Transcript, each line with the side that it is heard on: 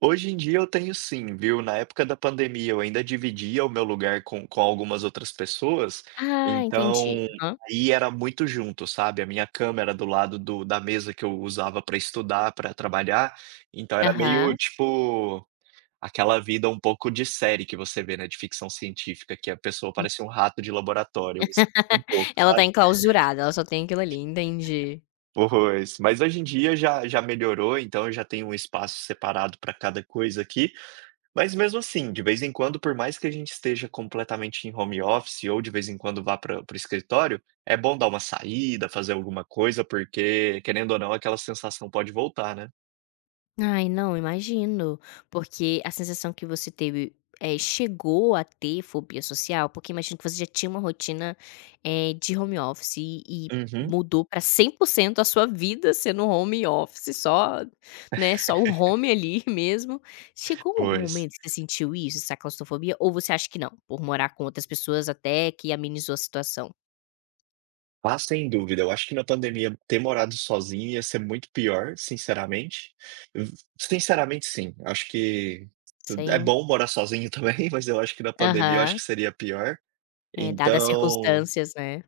right: Hoje em dia eu tenho sim viu, na época da pandemia eu ainda dividia o meu lugar com com algumas outras pessoas,
left: Ah, entendi.
right: então
left: Aham.
right: aí era muito junto, sabe, a minha câmera do lado do da mesa que eu usava para estudar, para trabalhar, então era meio
left: Aham.
right: tipo, aquela vida um pouco de série que você vê, né, de ficção científica que a pessoa
left: Hum.
right: parecia um rato de laboratório, eu me sinto um pouco,
left: Ela está
right: sabe.
left: enclausurada, ela só tem aquilo ali, entendi.
right: Pois. Mas hoje em dia já já melhorou, então eu já tenho um espaço separado para cada coisa aqui, mas mesmo, assim, de vez em quando por mais que a gente esteja completamente em home office ou de vez em quando vá para para o escritório, é bom dar uma saída, fazer alguma coisa porque querendo ou não aquela sensação pode voltar, né.
left: Ai, não, imagino, porque a sensação que você teve eh, chegou a ter fobia social? Porque imagino que você já tinha uma rotina, eh, de home office e e
right: Uhum.
left: mudou para 100% a sua vida sendo home office só né, só o home ali mesmo. Chegou algum
right: Pois.
left: momento que você sentiu isso, essa claustrofobia ou você acha que não, por morar com outras pessoas até que amenizou a situação?
right: Ah, sem dúvida, eu acho que na pandemia ter morado sozinho ia ser muito pior, sinceramente. Hum, sinceramente sim. Acho que tudo é
left: Sim.
right: bom morar sozinho também, mas eu acho que na pandemia eu acho que
left: Aham.
right: seria pior.
left: É, dada as
right: Então
left: circunstâncias, né.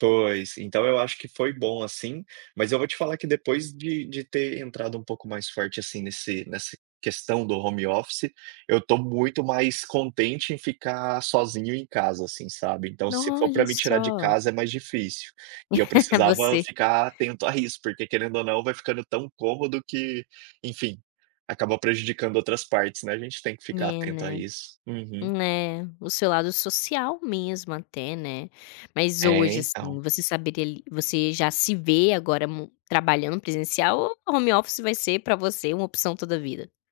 right: Pois. Então eu acho que foi bom, assim, mas eu vou te falar que depois de de ter entrado um pouco mais forte, assim, nesse nessa questão do home office, eu estou muito mais contente em ficar sozinho em casa, assim, sabe. Então se for para
left: Olha
right: me tirar de
left: só.
right: casa é mais difícil. E eu precisava
left: Você
right: ficar atento a isso porque querendo ou não vai ficando tão cômodo que, enfim, acaba prejudicando outras partes, né, a gente tem que ficar
left: É,
right: atento a
left: né.
right: isso. Uhum.
left: É, o seu lado social mesmo até, né, mas
right: É,
left: hoje assim
right: então
left: você saberia li você já se vê agora mu trabalhando presencial ou a home office vai ser para você uma opção toda vida?